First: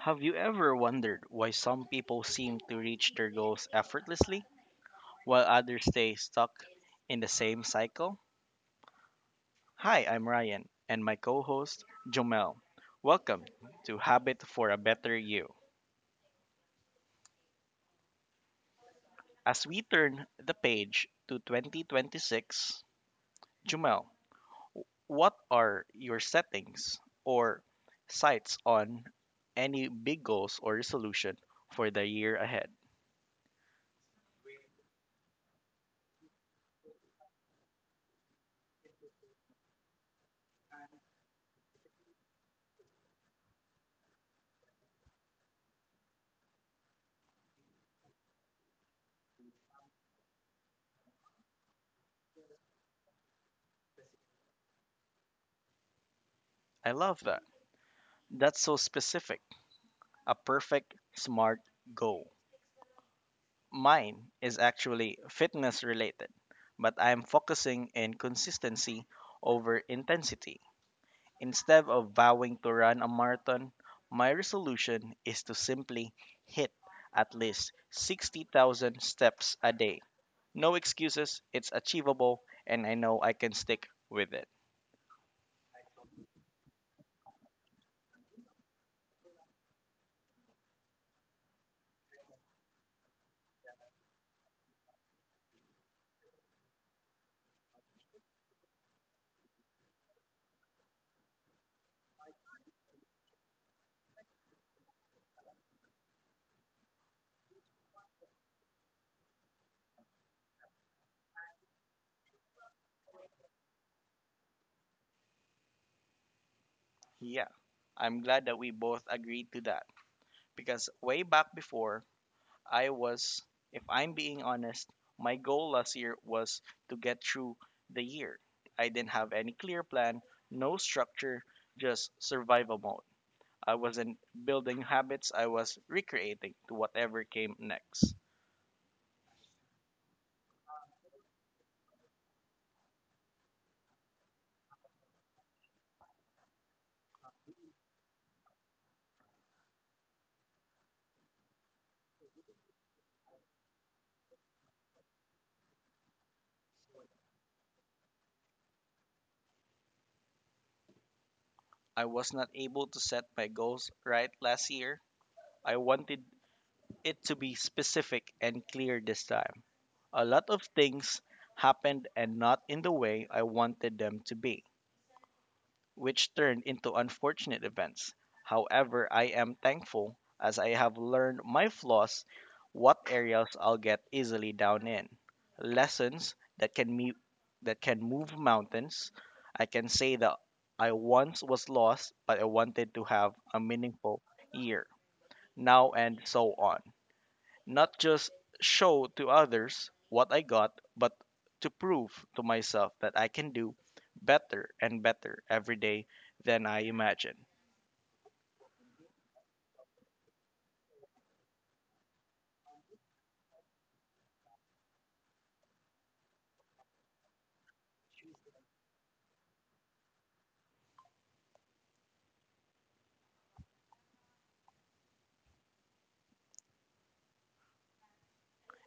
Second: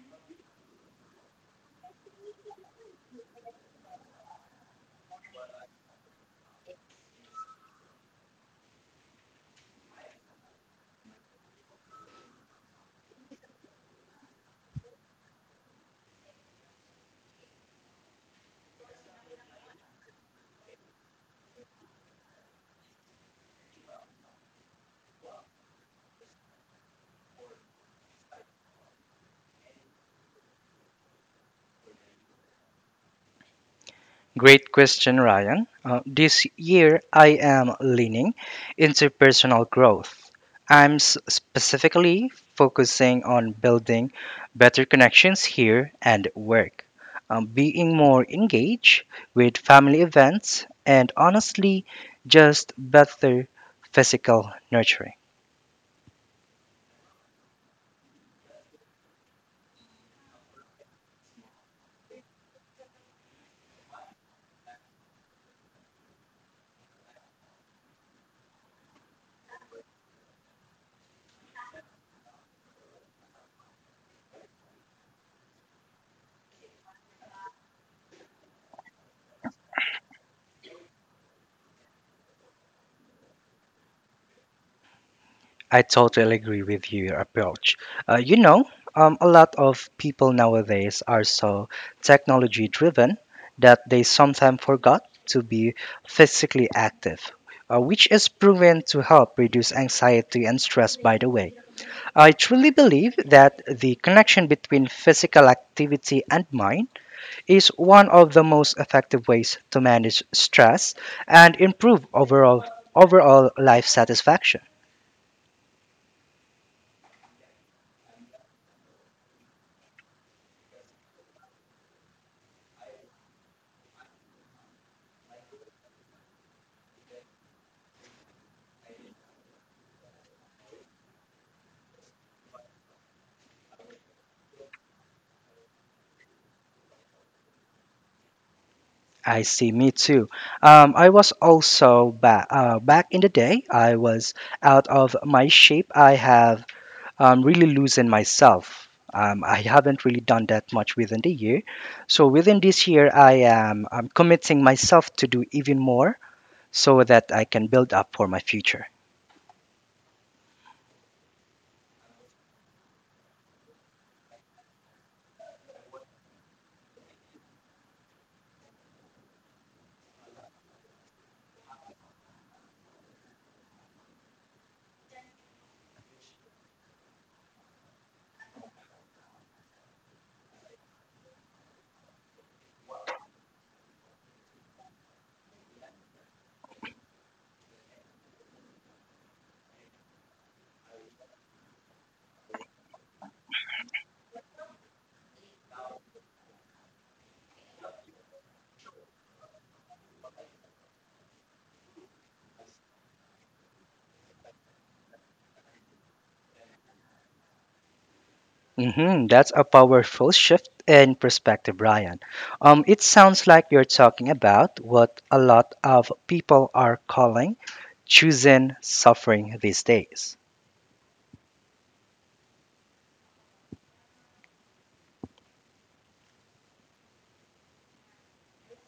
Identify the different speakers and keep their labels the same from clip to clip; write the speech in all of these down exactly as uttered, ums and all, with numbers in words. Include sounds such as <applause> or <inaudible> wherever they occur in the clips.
Speaker 1: Have you ever wondered why some people seem to reach their goals effortlessly while others stay stuck in the same cycle? Hi, I'm Ryan and my co host Jomel. Welcome to Habit for a Better You. As we turn the page to twenty twenty-six, Jomel, what are your settings or sights on any big goals or resolution for the year ahead?
Speaker 2: Great question, Ryan. Uh, this year, I am leaning into personal growth. I'm s- specifically focusing on building better connections here and at work, um, being more engaged with family events, and honestly, just better physical nurturing.
Speaker 1: I love that. That's so specific. A perfect smart goal. Mine is actually fitness related, but I'm focusing in consistency over intensity. Instead of vowing to run a marathon, my resolution is to simply hit at least sixty thousand steps a day. No excuses, it's achievable, and I know I can stick with it.
Speaker 2: I totally agree with your approach. Uh, you know, um, a lot of people nowadays are so technology driven that they sometimes forgot to be physically active, uh, which is proven to help reduce anxiety and stress, by the way. I truly believe that the connection between physical activity and mind is one of the most effective ways to manage stress and improve overall overall life satisfaction.
Speaker 1: Yeah, I'm glad that we both agreed to that because way back before, I was, if I'm being honest, my goal last year was to get through the year. I didn't have any clear plan, no structure, just survival mode. I wasn't building habits, I was recreating to whatever came next.
Speaker 2: I see, me too. Um, I was also back uh, Back in the day, I was out of my shape. I have um, really loosened myself. Um, I haven't really done that much within the year. So within this year, I am um, committing myself to do even more so that I can build up for my future.
Speaker 1: I was not able to set my goals right last year. I wanted it to be specific and clear this time. A lot of things happened and not in the way I wanted them to be, which turned into unfortunate events. However, I am thankful as I have learned my flaws, what areas I'll get easily down in. Lessons that can me that can move mountains. I can say that I once was lost, but I wanted to have a meaningful year. Now and so on. Not just show to others what I got, but to prove to myself that I can do better and better every day than I imagine.
Speaker 2: Hmm that's a powerful shift in perspective, Brian. Um, it sounds like you're talking about what a lot of people are calling choosing suffering these days.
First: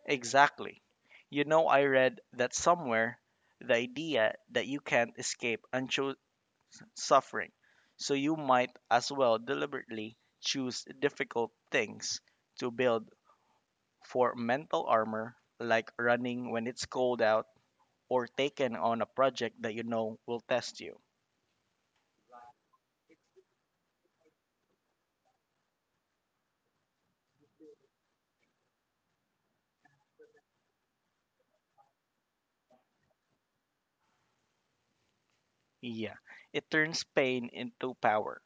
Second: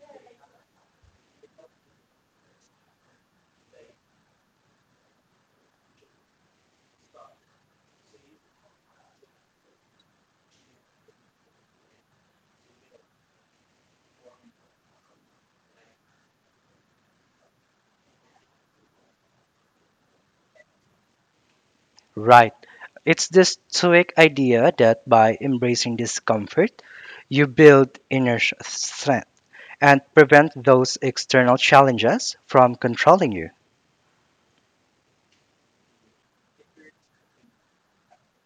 Speaker 1: Exactly. You know, I read that somewhere the idea that you can't escape unchosen suffering, so you might as well deliberately choose difficult things to build for mental armor, like running when it's cold out or taking on a project that you know will test you.
Speaker 2: Right. It's this stoic idea that by embracing discomfort, you build inner sh- strength and prevent those external challenges from controlling you.
Speaker 1: Yeah, it turns pain into power.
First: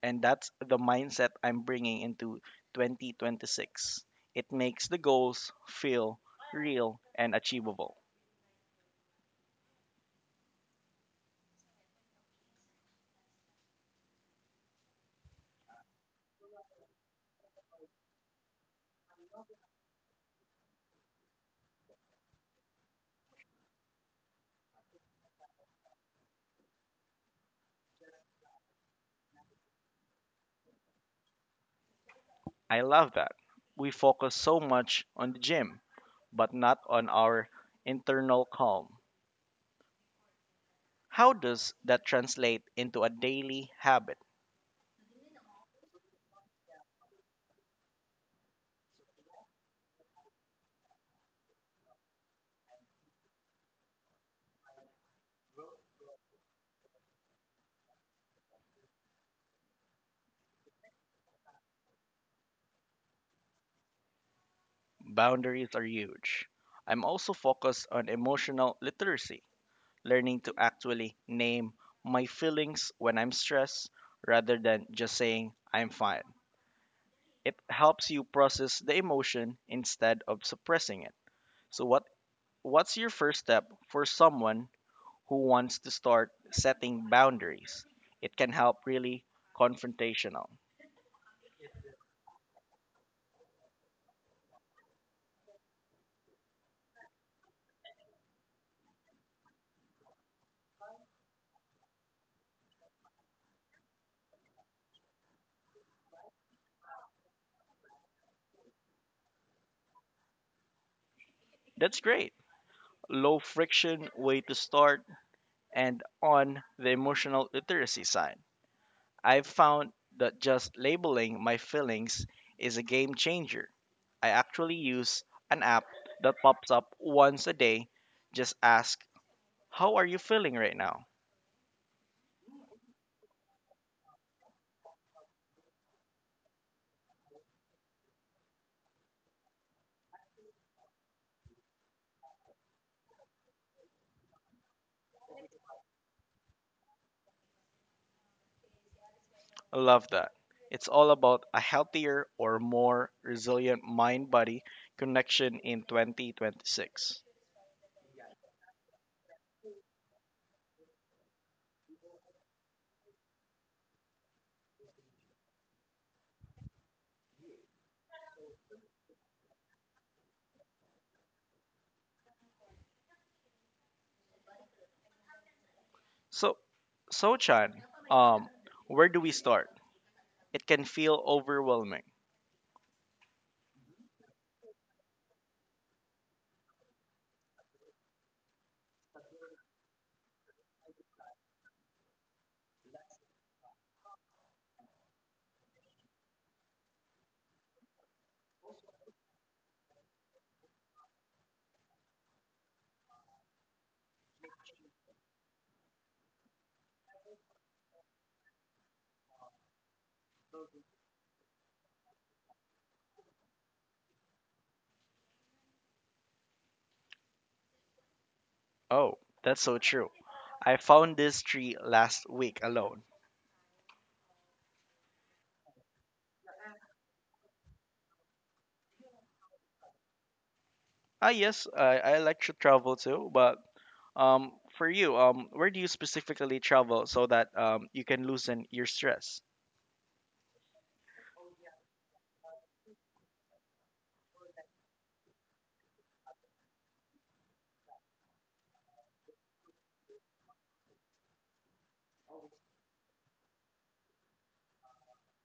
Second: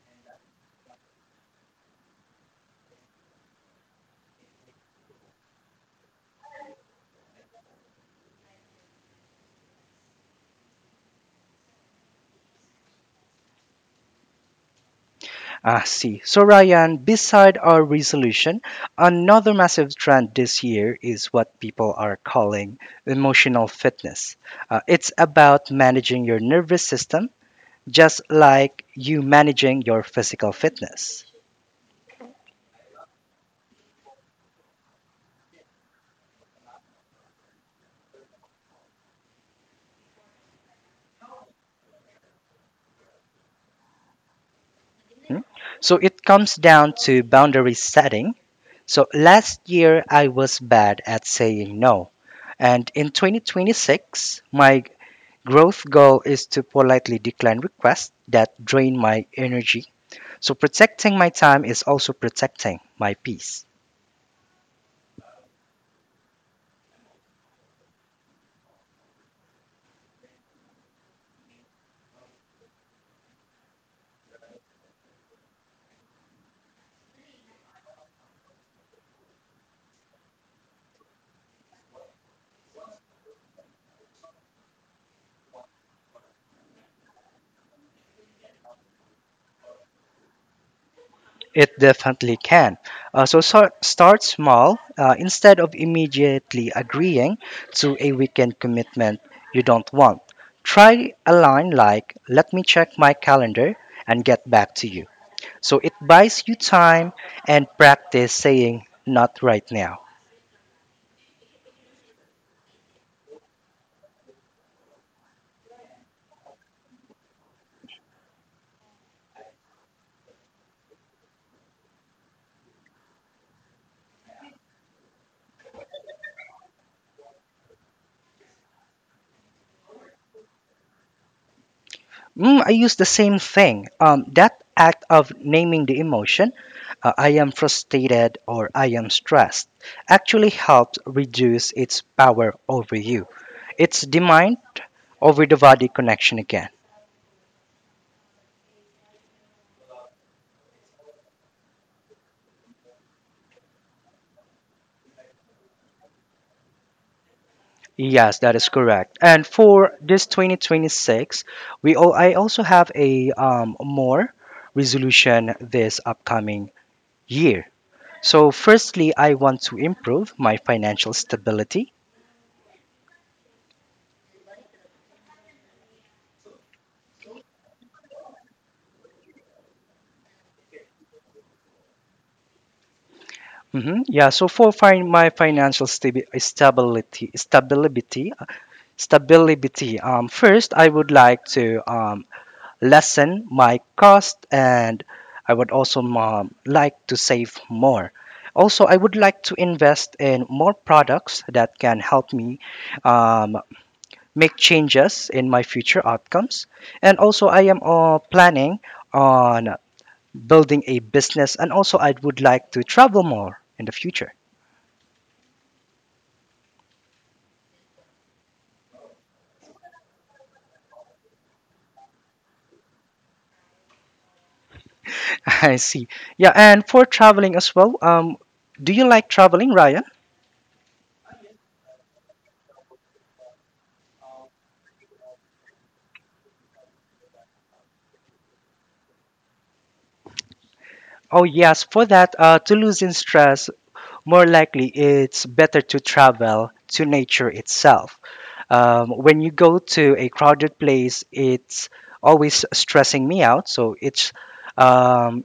Speaker 1: And that's the mindset I'm bringing into twenty twenty-six. It makes the goals feel real and achievable.
Speaker 2: I see. So, Ryan, beside our resolution, another massive trend this year is what people are calling emotional fitness. Uh, it's about managing your nervous system just like you managing your physical fitness.
Speaker 1: I love that. We focus so much on the gym, but not on our internal calm. How does that translate into a daily habit?
Speaker 2: Hmm? So, it comes down to boundary setting. So, last year I was bad at saying no. And in twenty twenty-six, my growth goal is to politely decline requests that drain my energy. So protecting my time is also protecting my peace.
Speaker 1: Boundaries are huge. I'm also focused on emotional literacy learning to actually name my feelings when I'm stressed rather than just saying I'm fine. It helps you process the emotion instead of suppressing it. So what what's your first step for someone who wants to start setting boundaries? It can help really confrontational.
Speaker 2: It definitely can. Uh, so, so start small. Uh, instead of immediately agreeing to a weekend commitment you don't want, try a line like, "Let me check my calendar and get back to you." So it buys you time and practice saying, "Not right now."
Speaker 1: That's great. Low friction way to start and on the emotional literacy side. I've found that just labeling my feelings is a game changer. I actually use an app that pops up once a day. Just ask, how are you feeling right now?
Speaker 2: Mm, I use the same thing. Um, that act of naming the emotion, uh, I am frustrated or I am stressed, actually helps reduce its power over you. It's the mind over the body connection again.
Speaker 1: I love that. It's all about a healthier or more resilient mind body connection in twenty twenty-six.
Speaker 2: Yes, that is correct. And for this twenty twenty-six, we all, I also have a um, more resolution this upcoming year. So, firstly, I want to improve my financial stability.
Speaker 1: So, So Chan, um, where do we start? It can feel overwhelming.
Speaker 2: hmm Yeah. So for fin- my financial stabi- stability, stability, uh, stability. Um, first, I would like to um, lessen my cost, and I would also um, like to save more. Also, I would like to invest in more products that can help me um, make changes in my future outcomes. And also, I am uh, planning on building a business, and also I would like to travel more in the future.
Speaker 1: Oh, that's so true. I found this tree last week alone.
Speaker 2: <laughs> I see. Yeah, and for traveling as well, um, do you like traveling, Ryan?
Speaker 1: Ah, yes, I, I like to travel too, but um, for you, um, where do you specifically travel so that um, you can loosen your stress?
Speaker 2: Oh, yes, for that, uh, to loosen stress, more likely it's better to travel to nature itself. Um, when you go to a crowded place, it's always stressing me out. So it's um,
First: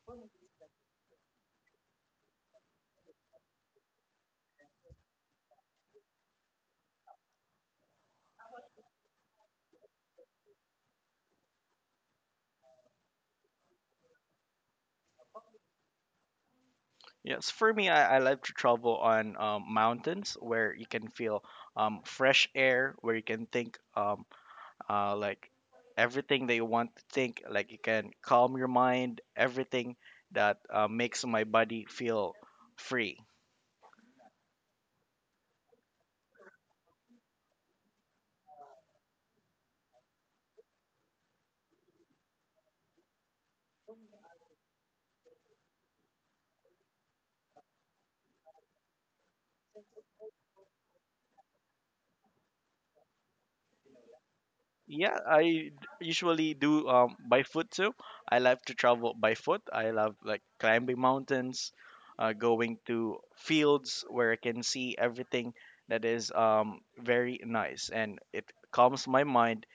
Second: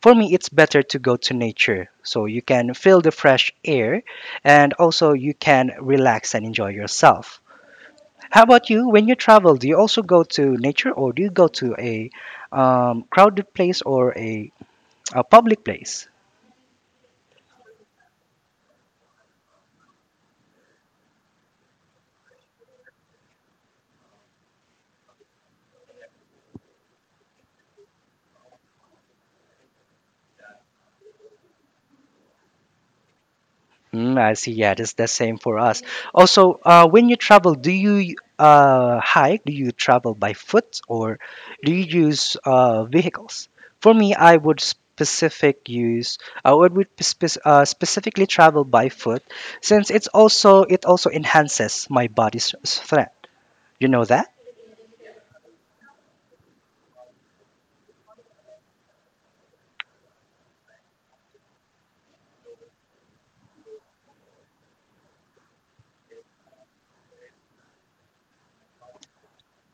Speaker 2: for me, it's better to go to nature. So you can feel the fresh air and also you can relax and enjoy yourself. How about you? When you travel, do you also go to nature or do you go to a um, crowded place or a, a public place?
Speaker 1: Yes, for me, I, I like to travel on um, mountains where you can feel um, fresh air, where you can think um, uh, like everything that you want to think, like you can calm your mind, everything that uh, makes my body feel free.
Speaker 2: Mm, I see. Yeah, that's the same for us. Also, uh, when you travel, do you uh, hike? Do you travel by foot or do you use uh, vehicles? For me, I would specific use. Uh, I would would spec- uh, specifically travel by foot since it's also it also enhances my body's strength. You know that?
Speaker 1: Yeah, I d- usually do um, by foot too. I love to travel by foot. I love like climbing mountains, uh, going to fields where I can see everything that is um, very nice and it calms my mind.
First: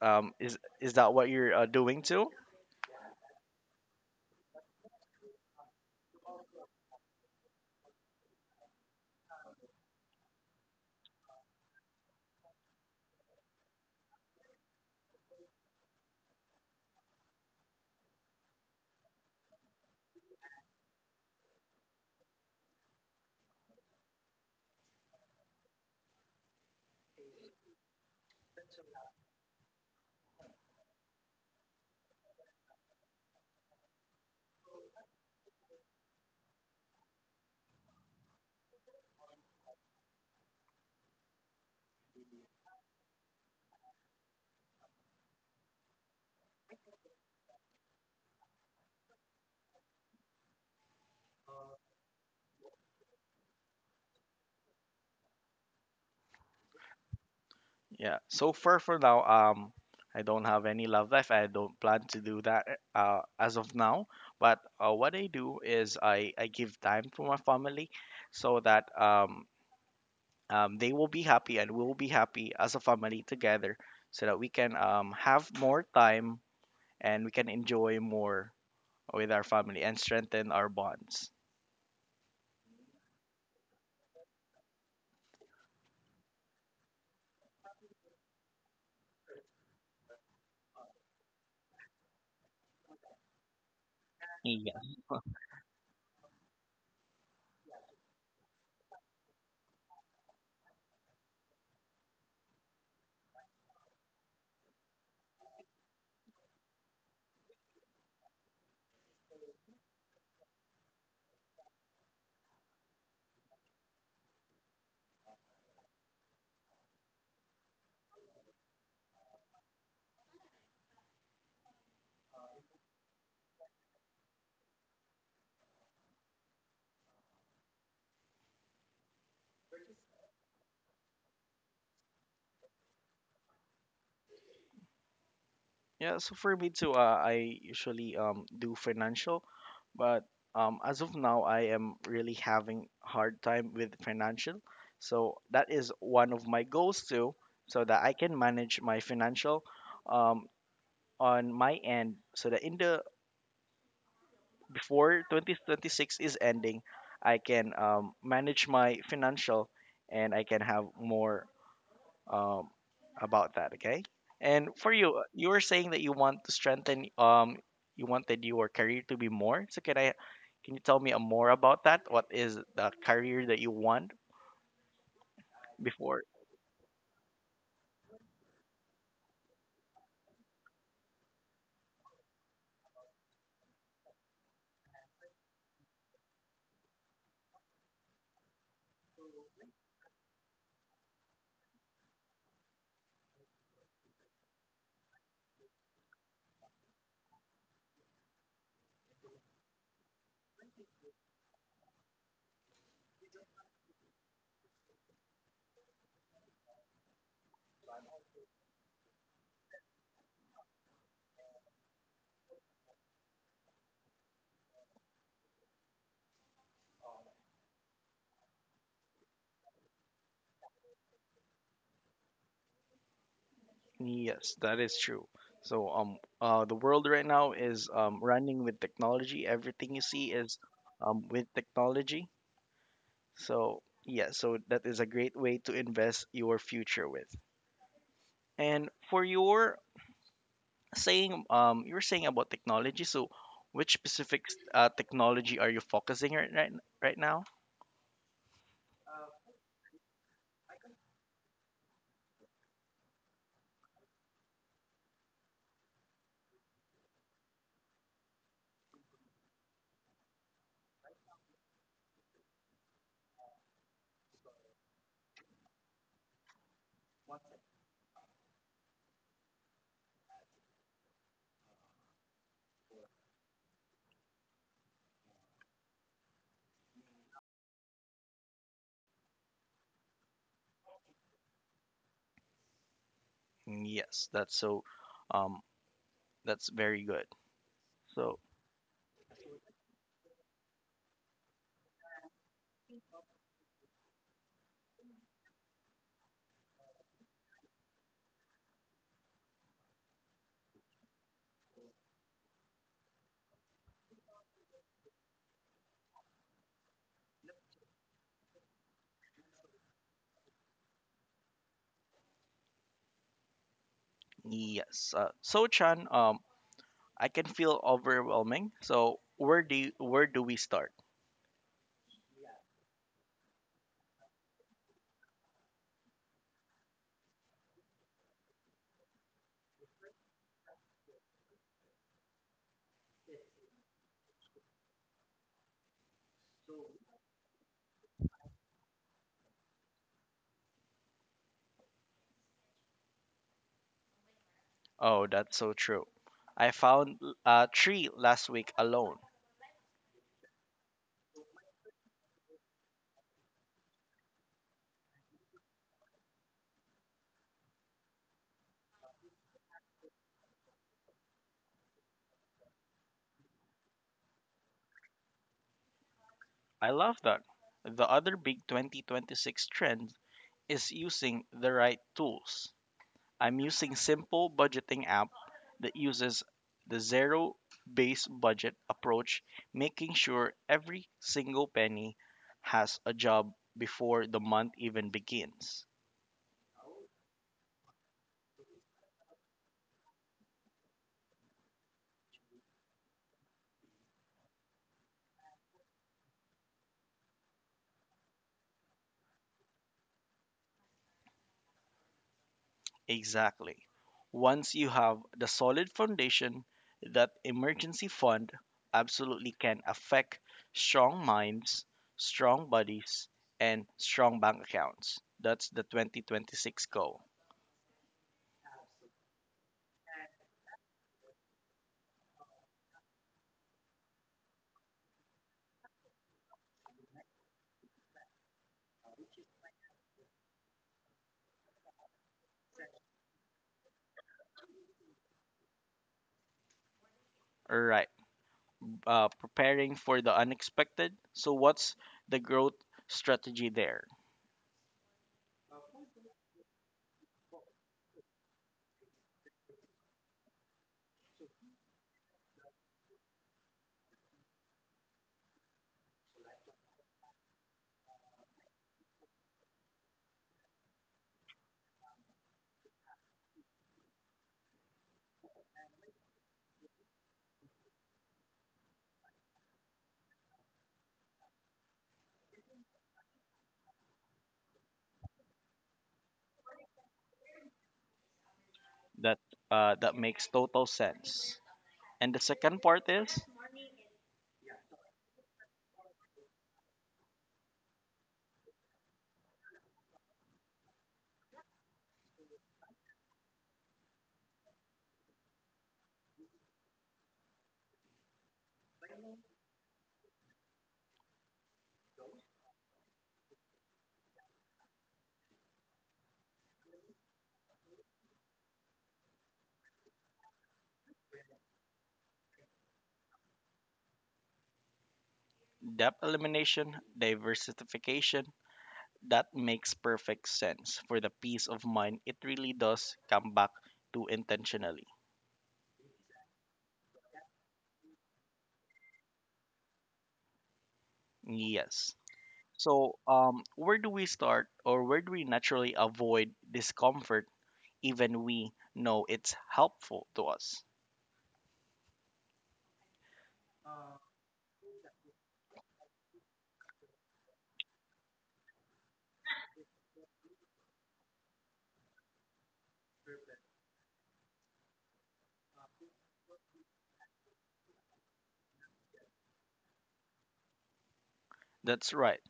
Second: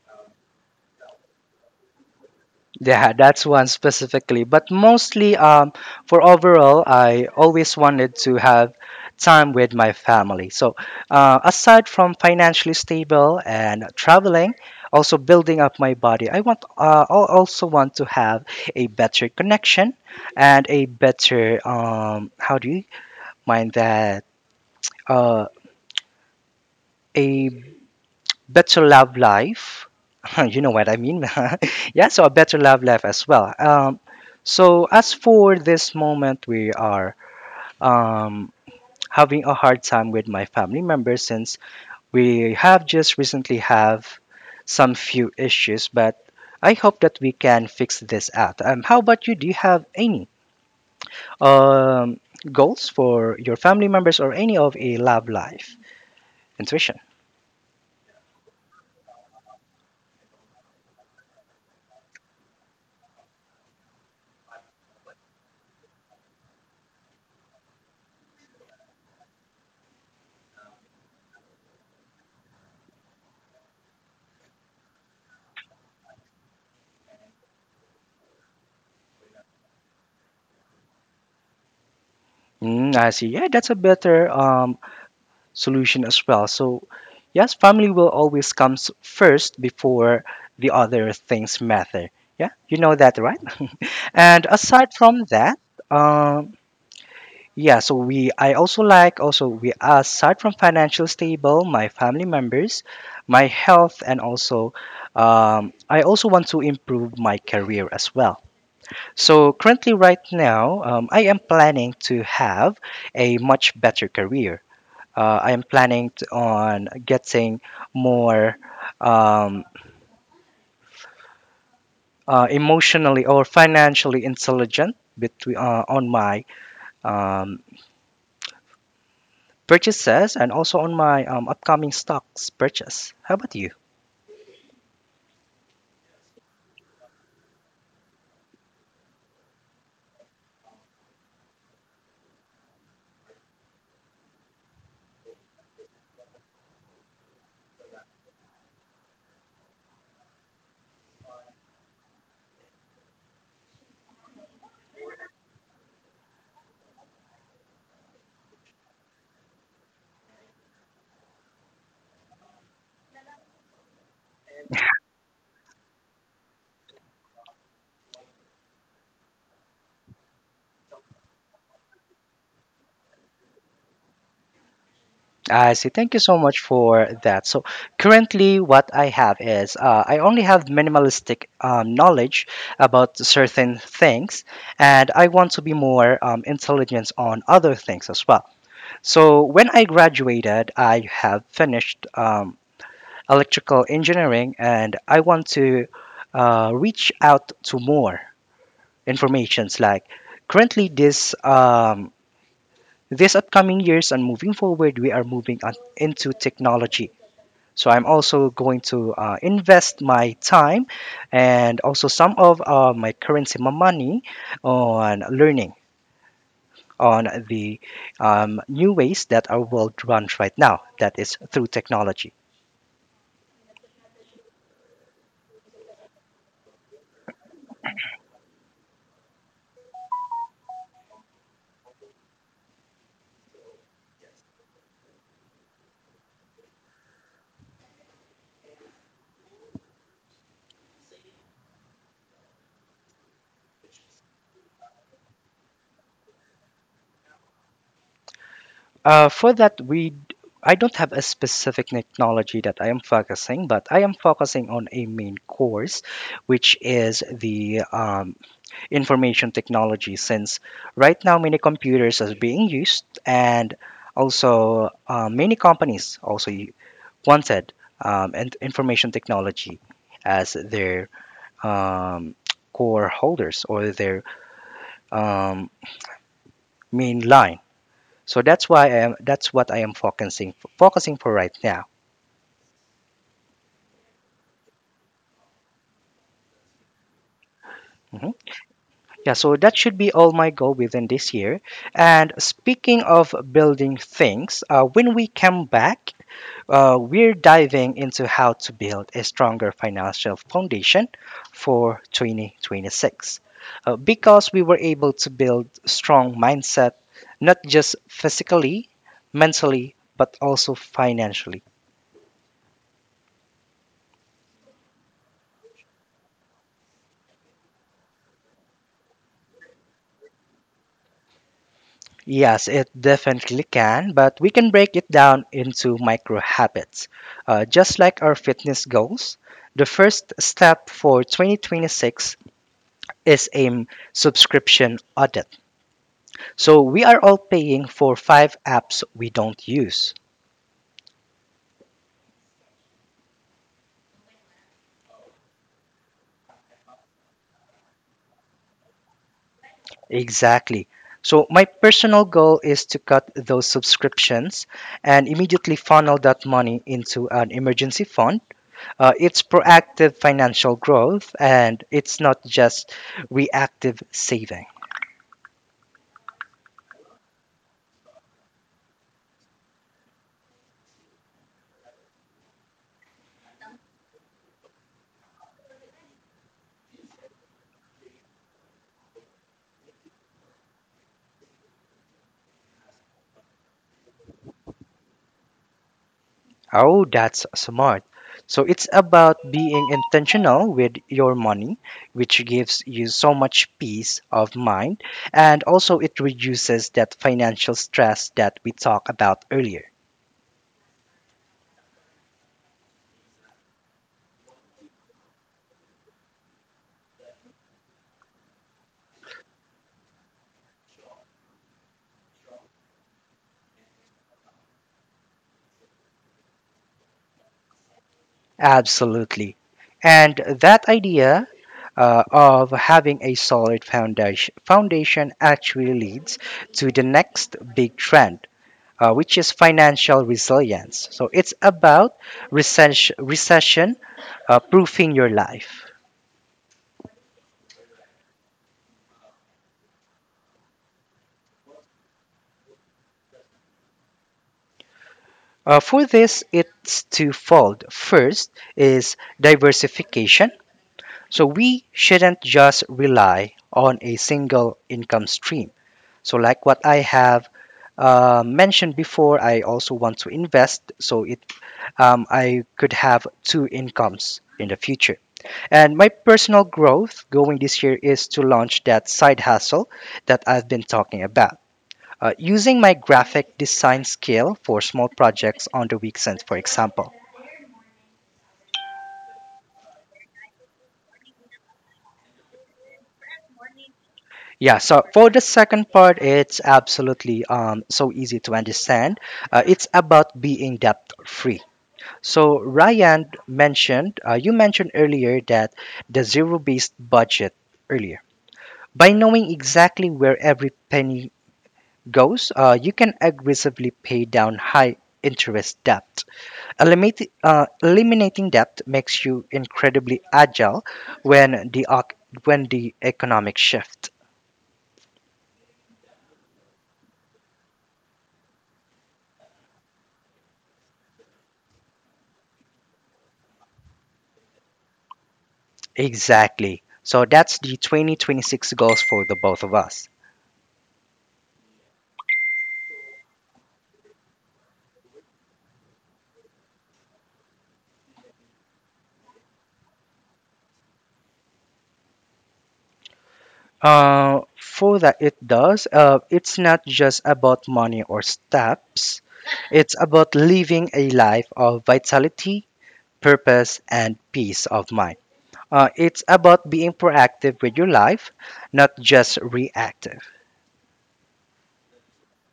Speaker 1: Um, is is that what you're uh, doing too?
Speaker 2: Yeah, that's one specifically. But mostly, um, for overall, I always wanted to have time with my family. So, uh, aside from financially stable and traveling, also building up my body, I want uh, I also want to have a better connection and a better um, how do you mind that uh, a better love life. <laughs> You know what I mean. <laughs> Yeah, so a better love life as well. Um, so as for this moment, we are um, having a hard time with my family members since we have just recently have some few issues, but I hope that we can fix this out. Um, how about you? Do you have any um, goals for your family members or any of a love life? Intuition.
Speaker 1: Yeah. So far for now, um, I don't have any love life. I don't plan to do that uh, as of now. But uh, what I do is I, I give time to my family so that um, um, they will be happy and we will be happy as a family together so that we can um, have more time and we can enjoy more with our family and strengthen our bonds.
Speaker 2: Mm, I see. Yeah, that's a better um, solution as well. So, yes, family will always comes first before the other things matter. Yeah, you know that, right? And
Speaker 1: Yeah,
Speaker 2: aside from that, um, yeah, so we I also like also we aside from financial stable, my family members, my health, and also um, I also want to improve my career as well. So currently, right now, um, I am planning to have a much better career. Uh, I am planning to, on getting more um, uh, emotionally or financially intelligent between uh, on my um, purchases and also on my um, upcoming stocks purchase. How about you?
Speaker 1: yeah so for me too, uh, I usually um, do financial, but um, as of now I am really having hard time with financial, so that is one of my goals too, so that I can manage my financial um, on my end so that in the before twenty twenty-six is ending, I can um, manage my financial and I can have more um, about that. Okay. And for you, you were saying that you want to strengthen, um, you wanted your career to be more. So can I, can you tell me a more about that? What is the career that you want
Speaker 2: I see. Thank you
Speaker 1: before?
Speaker 2: so much for that. So currently, what I have is uh, I only have minimalistic um, knowledge about certain things, and I want to be more um, intelligent on other things as well. So when I graduated, I have finished um, electrical engineering, and I want to uh, reach out to more informations. Like currently, this um, this upcoming years and moving forward, we are moving on into technology. So I'm also going to uh, invest my time and also some of uh, my currency, my money, on learning on the um, new ways that our world runs right now, that is through technology.
Speaker 1: Yes, that is true. So um, uh, the world right now is um, running with technology. Everything you see is um, with technology. So, yeah, so that is a great way to invest your future with. And for your saying, um, you were saying about technology. So, which specific uh, technology are you focusing right, right right now?
Speaker 2: Uh, for that, we I don't have a specific technology that I am focusing, but I am focusing on a main course, which is the um, information technology. Since right now many computers are being used, and also uh, many companies also wanted um, and information technology as their um, core holders or their um, main line. So that's why I am, that's what I am focusing focusing for right now.
Speaker 1: Mm, yes, that's so. Um, that's very good.
Speaker 2: Mhm.
Speaker 1: So,
Speaker 2: Yeah, so that should be all my goal within this year. And speaking of building things, uh, when we come back, Uh, we're diving into how to build a stronger financial foundation for twenty twenty-six. Uh, because we were able to build strong mindset, not just physically, mentally, but also financially.
Speaker 1: yes. Uh, so Chan, um, I can feel overwhelming. So, where do you, where do we start?
Speaker 2: Yes, it definitely can, but we can break it down into micro habits. Uh, just like our fitness goals, the first step for twenty twenty-six is a subscription audit. So we are all paying for five apps we don't use.
Speaker 1: Oh, that's so true. I found uh, three last week alone.
Speaker 2: Exactly. So my personal goal is to cut those subscriptions and immediately funnel that money into an emergency fund. Uh, it's proactive financial growth and it's not just reactive saving.
Speaker 1: I love that. The other big twenty twenty-six trend is using the right tools. I'm using simple budgeting app that uses the zero based budget approach, making sure every single penny has a job before the month even begins.
Speaker 2: Oh, that's smart. So it's about being intentional with your money, which gives you so much peace of mind, and also it reduces that financial stress that we talked about earlier.
Speaker 1: Exactly. Once you have the solid foundation, that emergency fund absolutely can affect strong minds, strong bodies, and strong bank accounts. That's the twenty twenty-six goal.
Speaker 2: Absolutely. And that idea uh, of having a solid foundation, foundation actually leads to the next big trend, uh, which is financial resilience. So it's about recession, recession uh, proofing your life.
Speaker 1: All right. Uh, preparing for the unexpected. So, what's the growth strategy there?
Speaker 2: Uh, for this, it's twofold. First is diversification. So we shouldn't just rely on a single income stream. So, like what I have uh, mentioned before, I also want to invest so it um, I could have two incomes in the future. And my personal growth going this year is to launch that side hustle that I've been talking about. Uh, using my graphic design skill for small projects on the weekends, for example.
Speaker 1: That uh, that makes total sense. And the second part is
Speaker 2: Yeah, so for the second part, it's absolutely um, so easy to understand. Uh, it's about being debt free. So, Ryan mentioned, uh, you mentioned earlier that the zero based budget earlier. By knowing exactly where every penny goes, uh, you can aggressively pay down high interest debt. Eliminati- uh, eliminating debt makes you incredibly agile when the oc- when the economic shift.
Speaker 1: debt elimination, diversification. That makes perfect sense for the peace of mind. It really does come back to intentionally.
Speaker 2: Exactly. So that's the twenty twenty-six goals for the both of us.
Speaker 1: Yes. So, um, where do we start or where do we naturally avoid discomfort even we know it's helpful to us?
Speaker 2: Uh, for that, it does. Uh, it's not just about money or steps. It's about living a life of vitality, purpose, and peace of mind. Uh, it's about being proactive with your life, not just reactive.
Speaker 1: That's right.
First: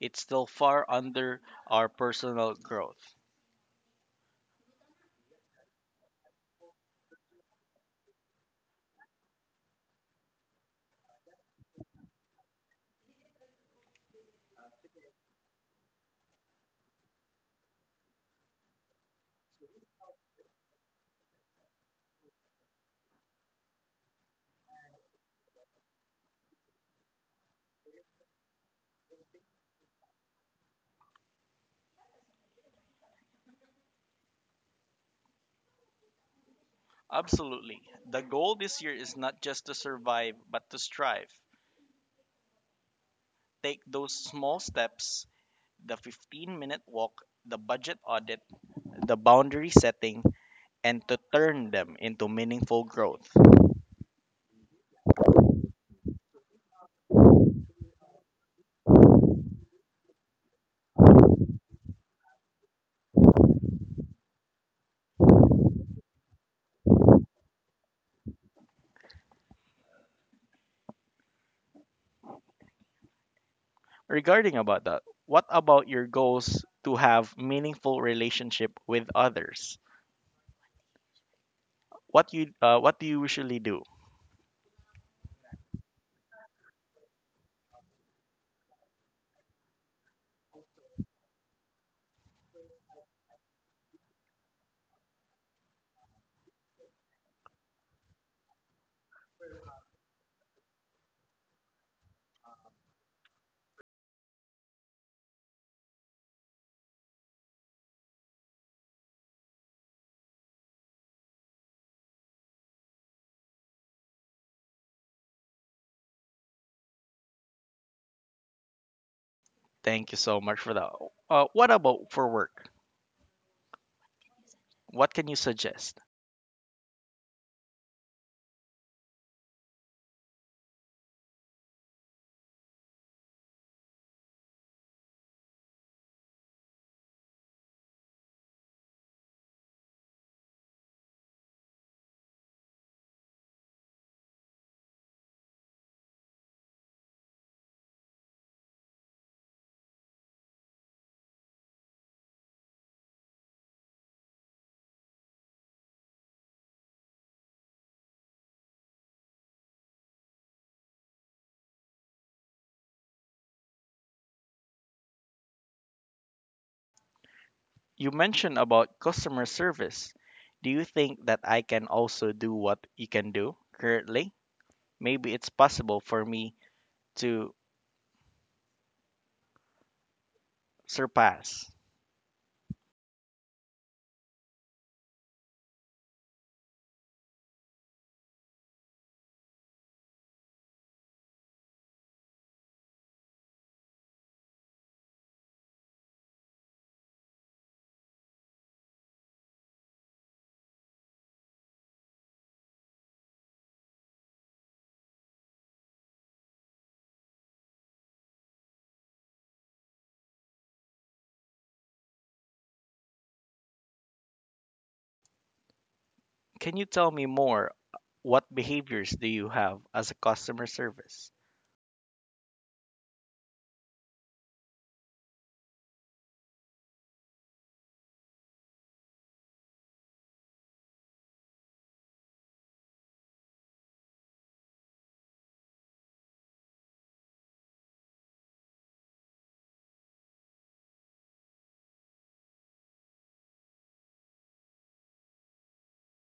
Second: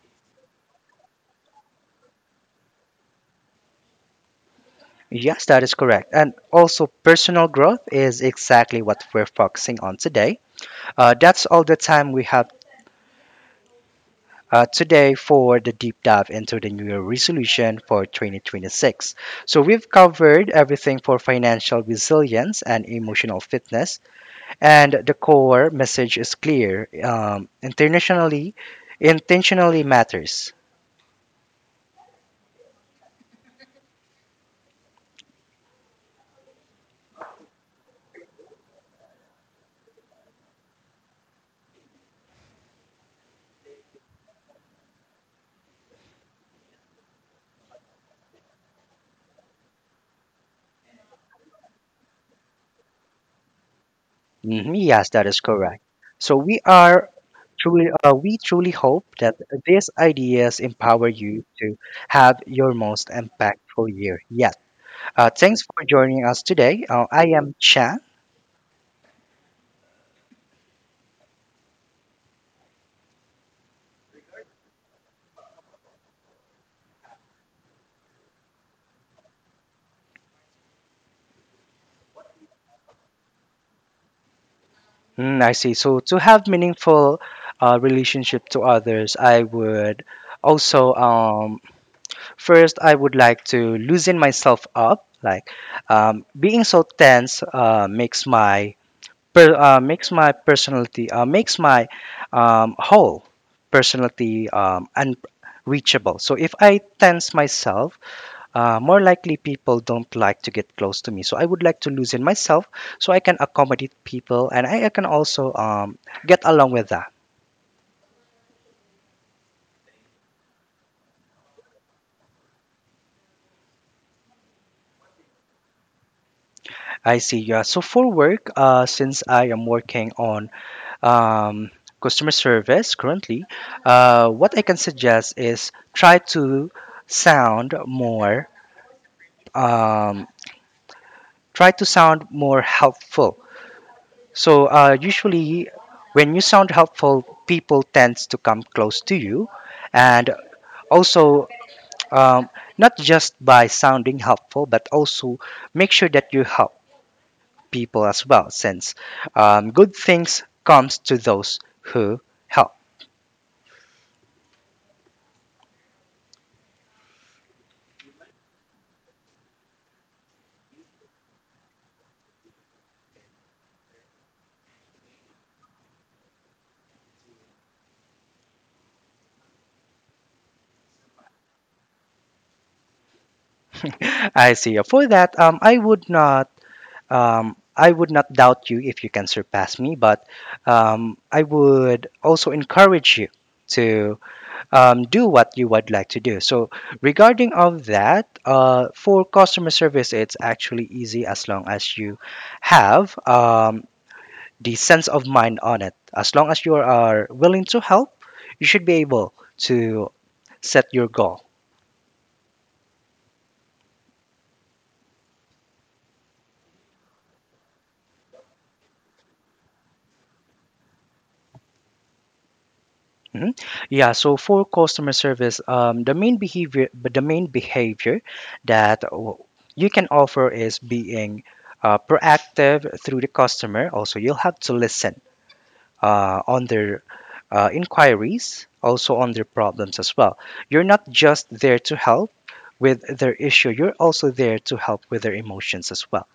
Speaker 1: It's still far under our personal growth.
Speaker 2: Yes, that is correct. And also, personal growth is exactly what we're focusing on today. Uh, that's all the time we have uh, today for the deep dive into the New Year resolution for twenty twenty-six. So, we've covered everything for financial resilience and emotional fitness, and the core message is clear. Um, internationally, intentionally matters.
Speaker 1: Absolutely. The goal this year is not just to survive, but to strive. Take those small steps, the fifteen minute walk, the budget audit, the boundary setting, and to turn them into meaningful growth.
Speaker 2: Mhm. Yes, that is correct. So we are truly, uh, we truly hope that these ideas empower you to have your most impactful year yet. Uh, thanks for joining us today. Uh, I am Chan.
Speaker 1: Regarding about that, what about your goals to have meaningful relationship with others? What you uh, what do you usually do?
Speaker 2: Mm, I see. So to have meaningful uh, relationship to others, I would also um, first I would like to loosen myself up. Like um, being so tense uh, makes my per, uh, makes my personality uh, makes my um, whole personality um, unreachable. So if I tense myself, uh, more likely people don't like to get close to me. So I would like to loosen myself so I can accommodate people and I, I can also um, get along with that.
Speaker 1: Thank you so much for that. Uh, what about for work? What can you suggest?
Speaker 2: I see. Yeah. So for work, uh, since I am working on um, customer service currently, uh, what I can suggest is try to sound more um, try to sound more helpful. So uh, usually, when you sound helpful, people tends to come close to you, and also um, not just by sounding helpful, but also make sure that you help people as well, since um, good things comes to those who help.
Speaker 1: You mentioned about customer service. Do you think that I can also do what you can do currently? Maybe it's possible for me to surpass.
Speaker 2: <laughs> I see. For that, um, I would not. Um, I would not doubt you if you can surpass me, but um, I would also encourage you to um, do what you would like to do. So regarding of that, uh, for customer service, it's actually easy as long as you have um, the sense of mind on it. As long as you are willing to help, you should be able to set your goal.
Speaker 1: Can you tell me more? What behaviors do you have as a customer service?
Speaker 2: Mhm. Yeah, so for customer service, um, the main behavior, but the main behavior that w- you can offer is being uh, proactive through the customer. Also, you'll have to listen uh, on their uh, inquiries, also on their problems as well. You're not just there to help with their issue, you're also there to help with their emotions as well.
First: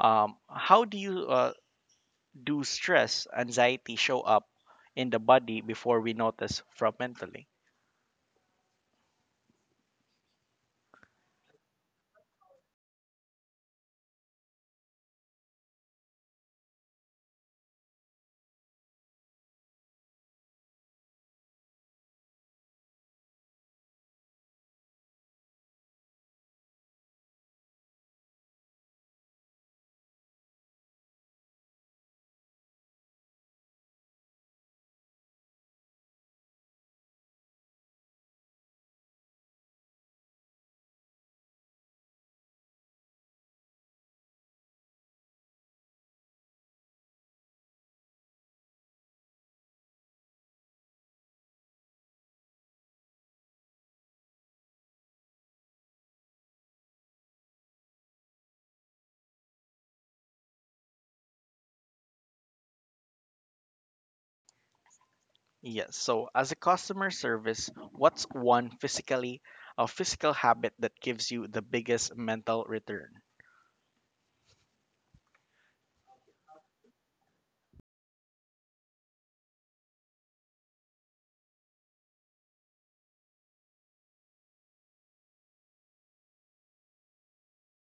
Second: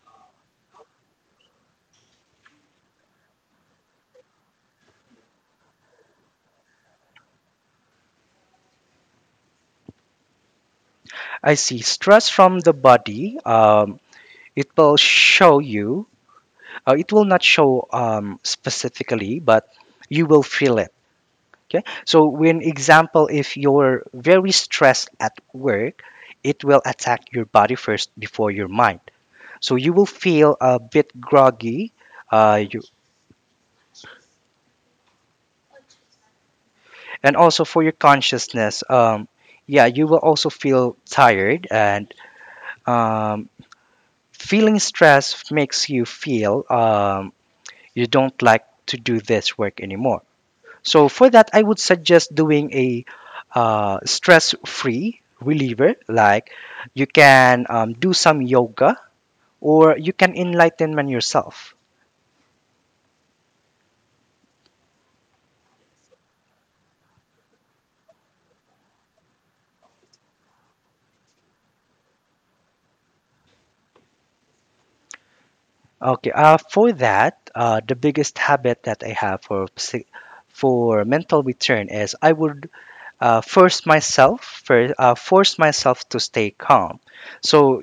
Speaker 1: Um, how do you uh, do stress, anxiety show up in the body before we notice from mentally?
Speaker 2: I see stress from the body. Um, it will show you, uh, it will not show um, specifically, but you will feel it. Okay. So, when example, if you're very stressed at work, it will attack your body first before your mind. So you will feel a bit groggy. Uh, you, and also for your consciousness, um, yeah, you will also feel tired. And um, feeling stress makes you feel um, you don't like to do this work anymore. So for that, I would suggest doing a uh, stress-free reliever. Like you can um, do some yoga or you can enlightenment yourself.
Speaker 1: Yes. So, as a customer service, what's one physically a physical habit that gives you the biggest mental return?
Speaker 2: Okay. Uh, for that, uh, the biggest habit that I have for psy- for mental return is I would uh, force myself for, uh, force myself to stay calm. So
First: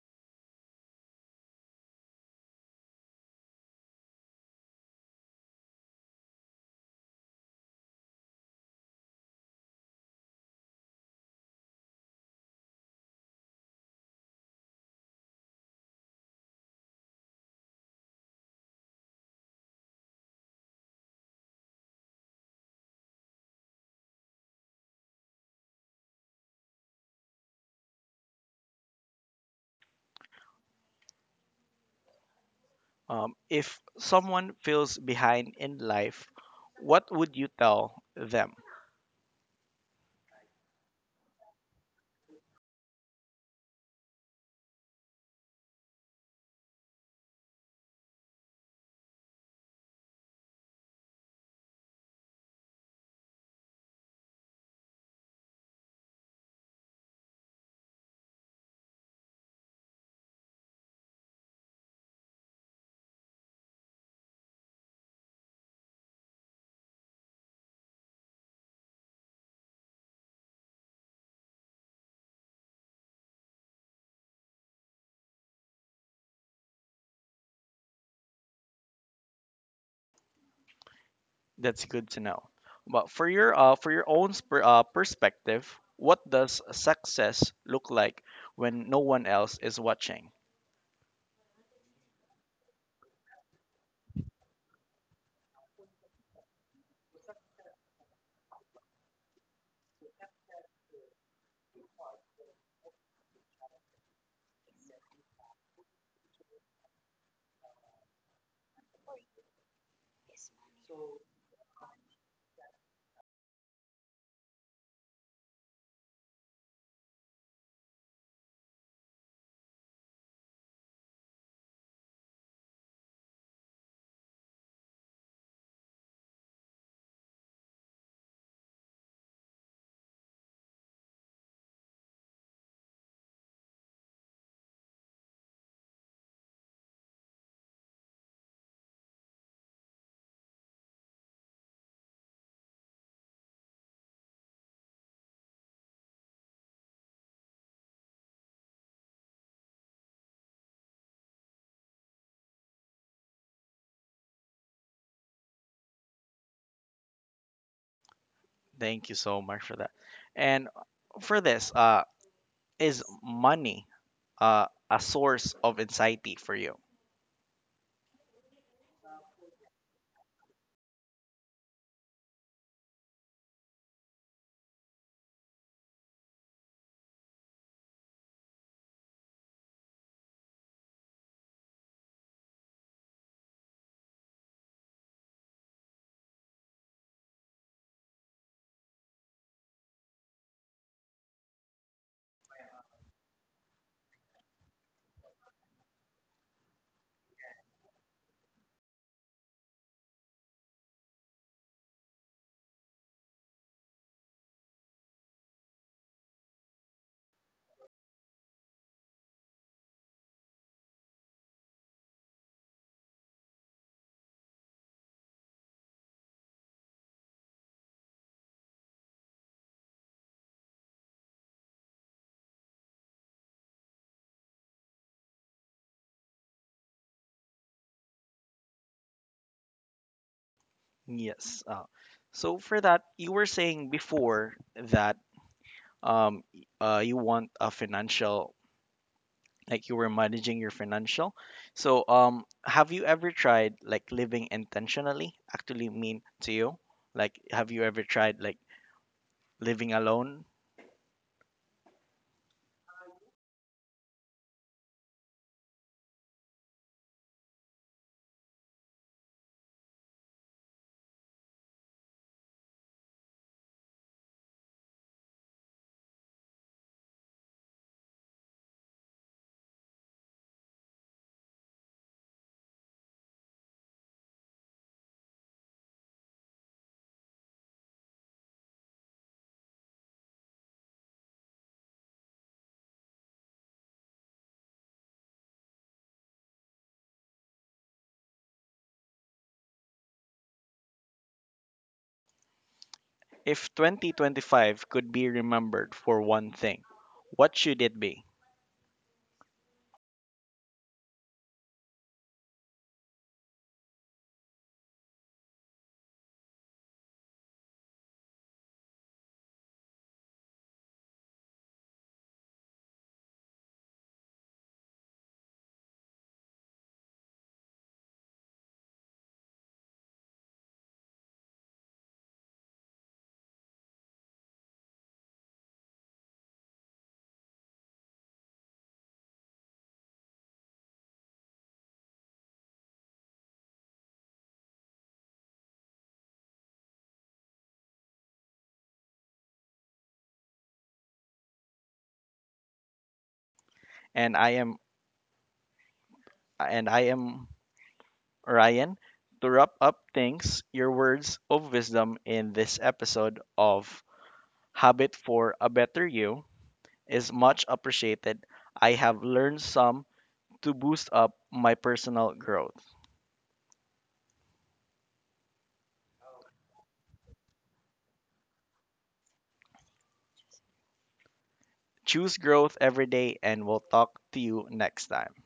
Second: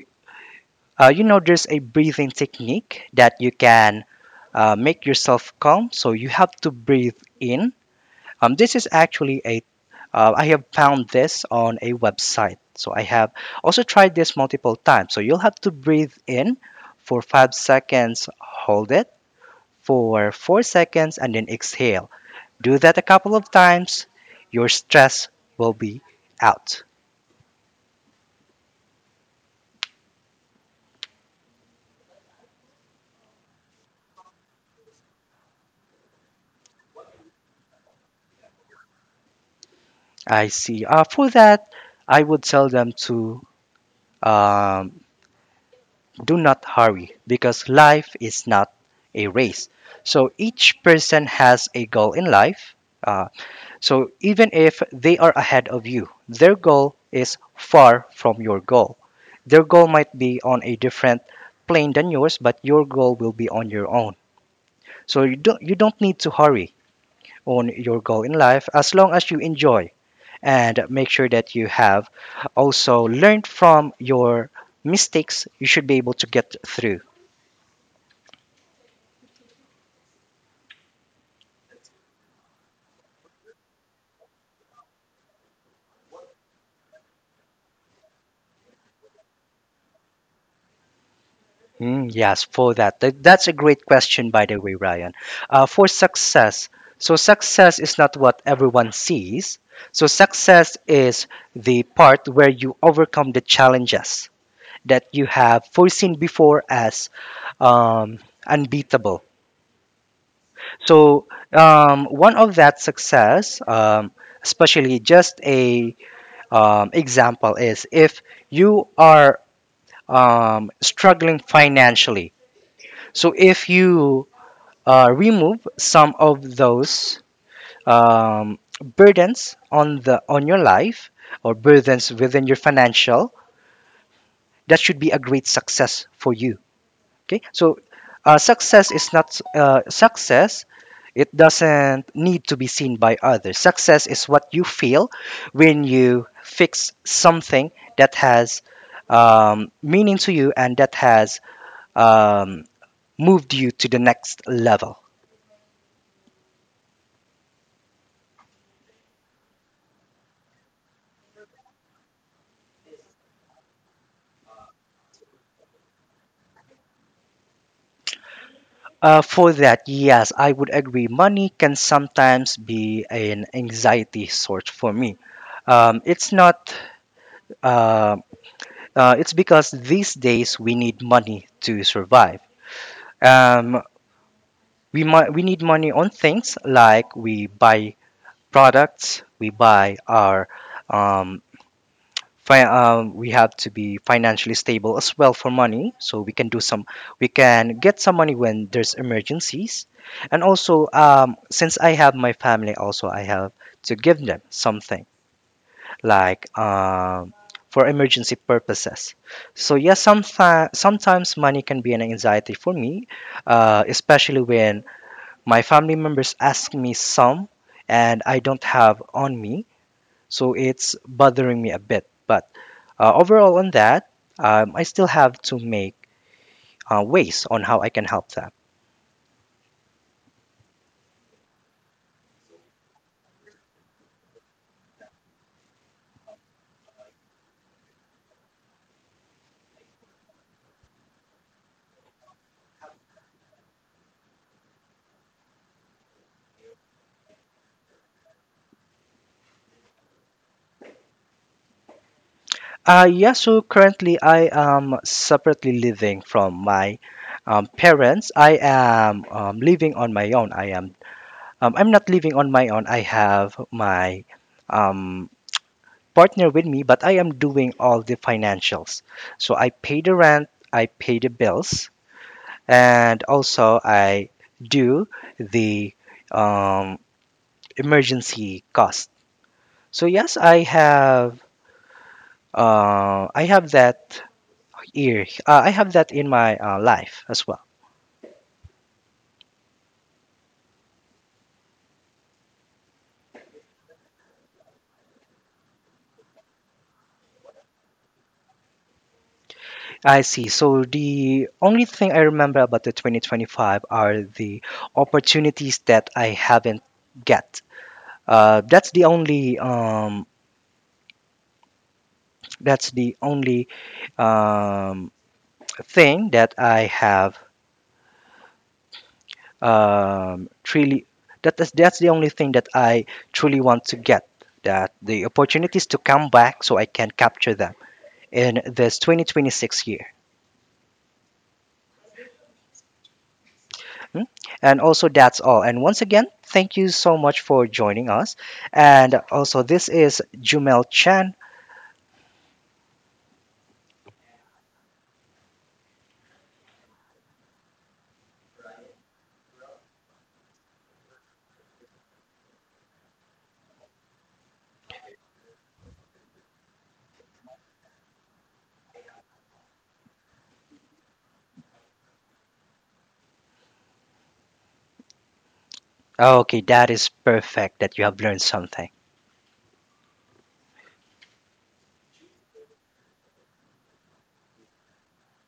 Speaker 2: uh, you know, there's a breathing technique that you can uh, make yourself calm. So you have to breathe in. Um, this is actually a uh, I have found this on a website. So I have also tried this multiple times. So you'll have to breathe in for five seconds, hold it for four seconds and then exhale. Do that a couple of times. Your stress will be out.
Speaker 1: Um, if someone feels behind in life, what would you tell them?
Speaker 2: I see. Uh, for that, I would tell them to um, do not hurry because life is not a race. So each person has a goal in life. Uh, so even if they are ahead of you, their goal is far from your goal. Their goal might be on a different plane than yours, but your goal will be on your own. So you don't you don't need to hurry on your goal in life as long as you enjoy and make sure that you have also learned from your mistakes you should be able to get through.
Speaker 1: That's good to know. But for your uh, for your own sper- uh, perspective, what does success look like when no one else is watching?
Speaker 2: Mm, yes, for that. Th- That's a great question by the way, Ryan. Uh, for success, so success is not what everyone sees. So success is the part where you overcome the challenges that you have foreseen before as um, unbeatable. So um, one of that success, um, especially just a um, example, is if you are um, struggling financially. So if you uh, remove some of those um, burdens on the on your life or burdens within your financial, that should be a great success for you. Okay, so uh, success is not uh, success. It doesn't need to be seen by others. Success is what you feel when you fix something that has um, meaning to you and that has um, moved you to the next level.
Speaker 1: Thank you so much for that. And for this, uh, is money uh, a source of anxiety for you?
Speaker 2: Uh, for that, yes, I would agree. Money can sometimes be an anxiety source for me. Um, it's not. Uh, uh, it's because these days we need money to survive. Um, we mu- we need money on things like we buy products, we buy our um, fi- um, we have to be financially stable as well for money, so we can do some we can get some money when there's emergencies, and also um, since I have my family, also I have to give them something like um, for emergency purposes. So yes, sometimes sometimes money can be an anxiety for me, uh, especially when my family members ask me some, and I don't have on me, so it's bothering me a bit. But uh, overall, on that, um, I still have to make uh, ways on how I can help them.
Speaker 1: Yes. Uh, so for that, you were saying before that um, y- uh, you want a financial like you were managing your financial. So, um, have you ever tried like living intentionally actually mean to you? Like, have you ever tried like living alone?
Speaker 2: Uh, yeah, so currently I am separately living from my um, parents. I am um, living on my own. I am um, I'm not living on my own. I have my um, partner with me, but I am doing all the financials. So I pay the rent, I pay the bills, and also I do the um, emergency cost. So yes, I have uh, I have that here. Uh, I have that in my uh, life as well.
Speaker 1: If twenty twenty-five could be remembered for one thing, what should it be?
Speaker 2: I see. So the only thing I remember about the twenty twenty-five are the opportunities that I haven't get. Uh, that's the only um, That's the only um, thing that I have um, truly. That is, that's the only thing that I truly want to get. That the opportunities to come back so I can capture them in this twenty twenty-six year. Mm. And also, that's all. And once again, thank you so much for joining us. And also, this is Jumel Chan.
Speaker 1: And I am and I am Ryan. To wrap up things, your words of wisdom in this episode of Habit for a Better You is much appreciated. I have learned some to boost up my personal growth.
Speaker 2: Okay, that is perfect that you have learned something.
Speaker 1: Choose growth every day, and we'll talk to you next time.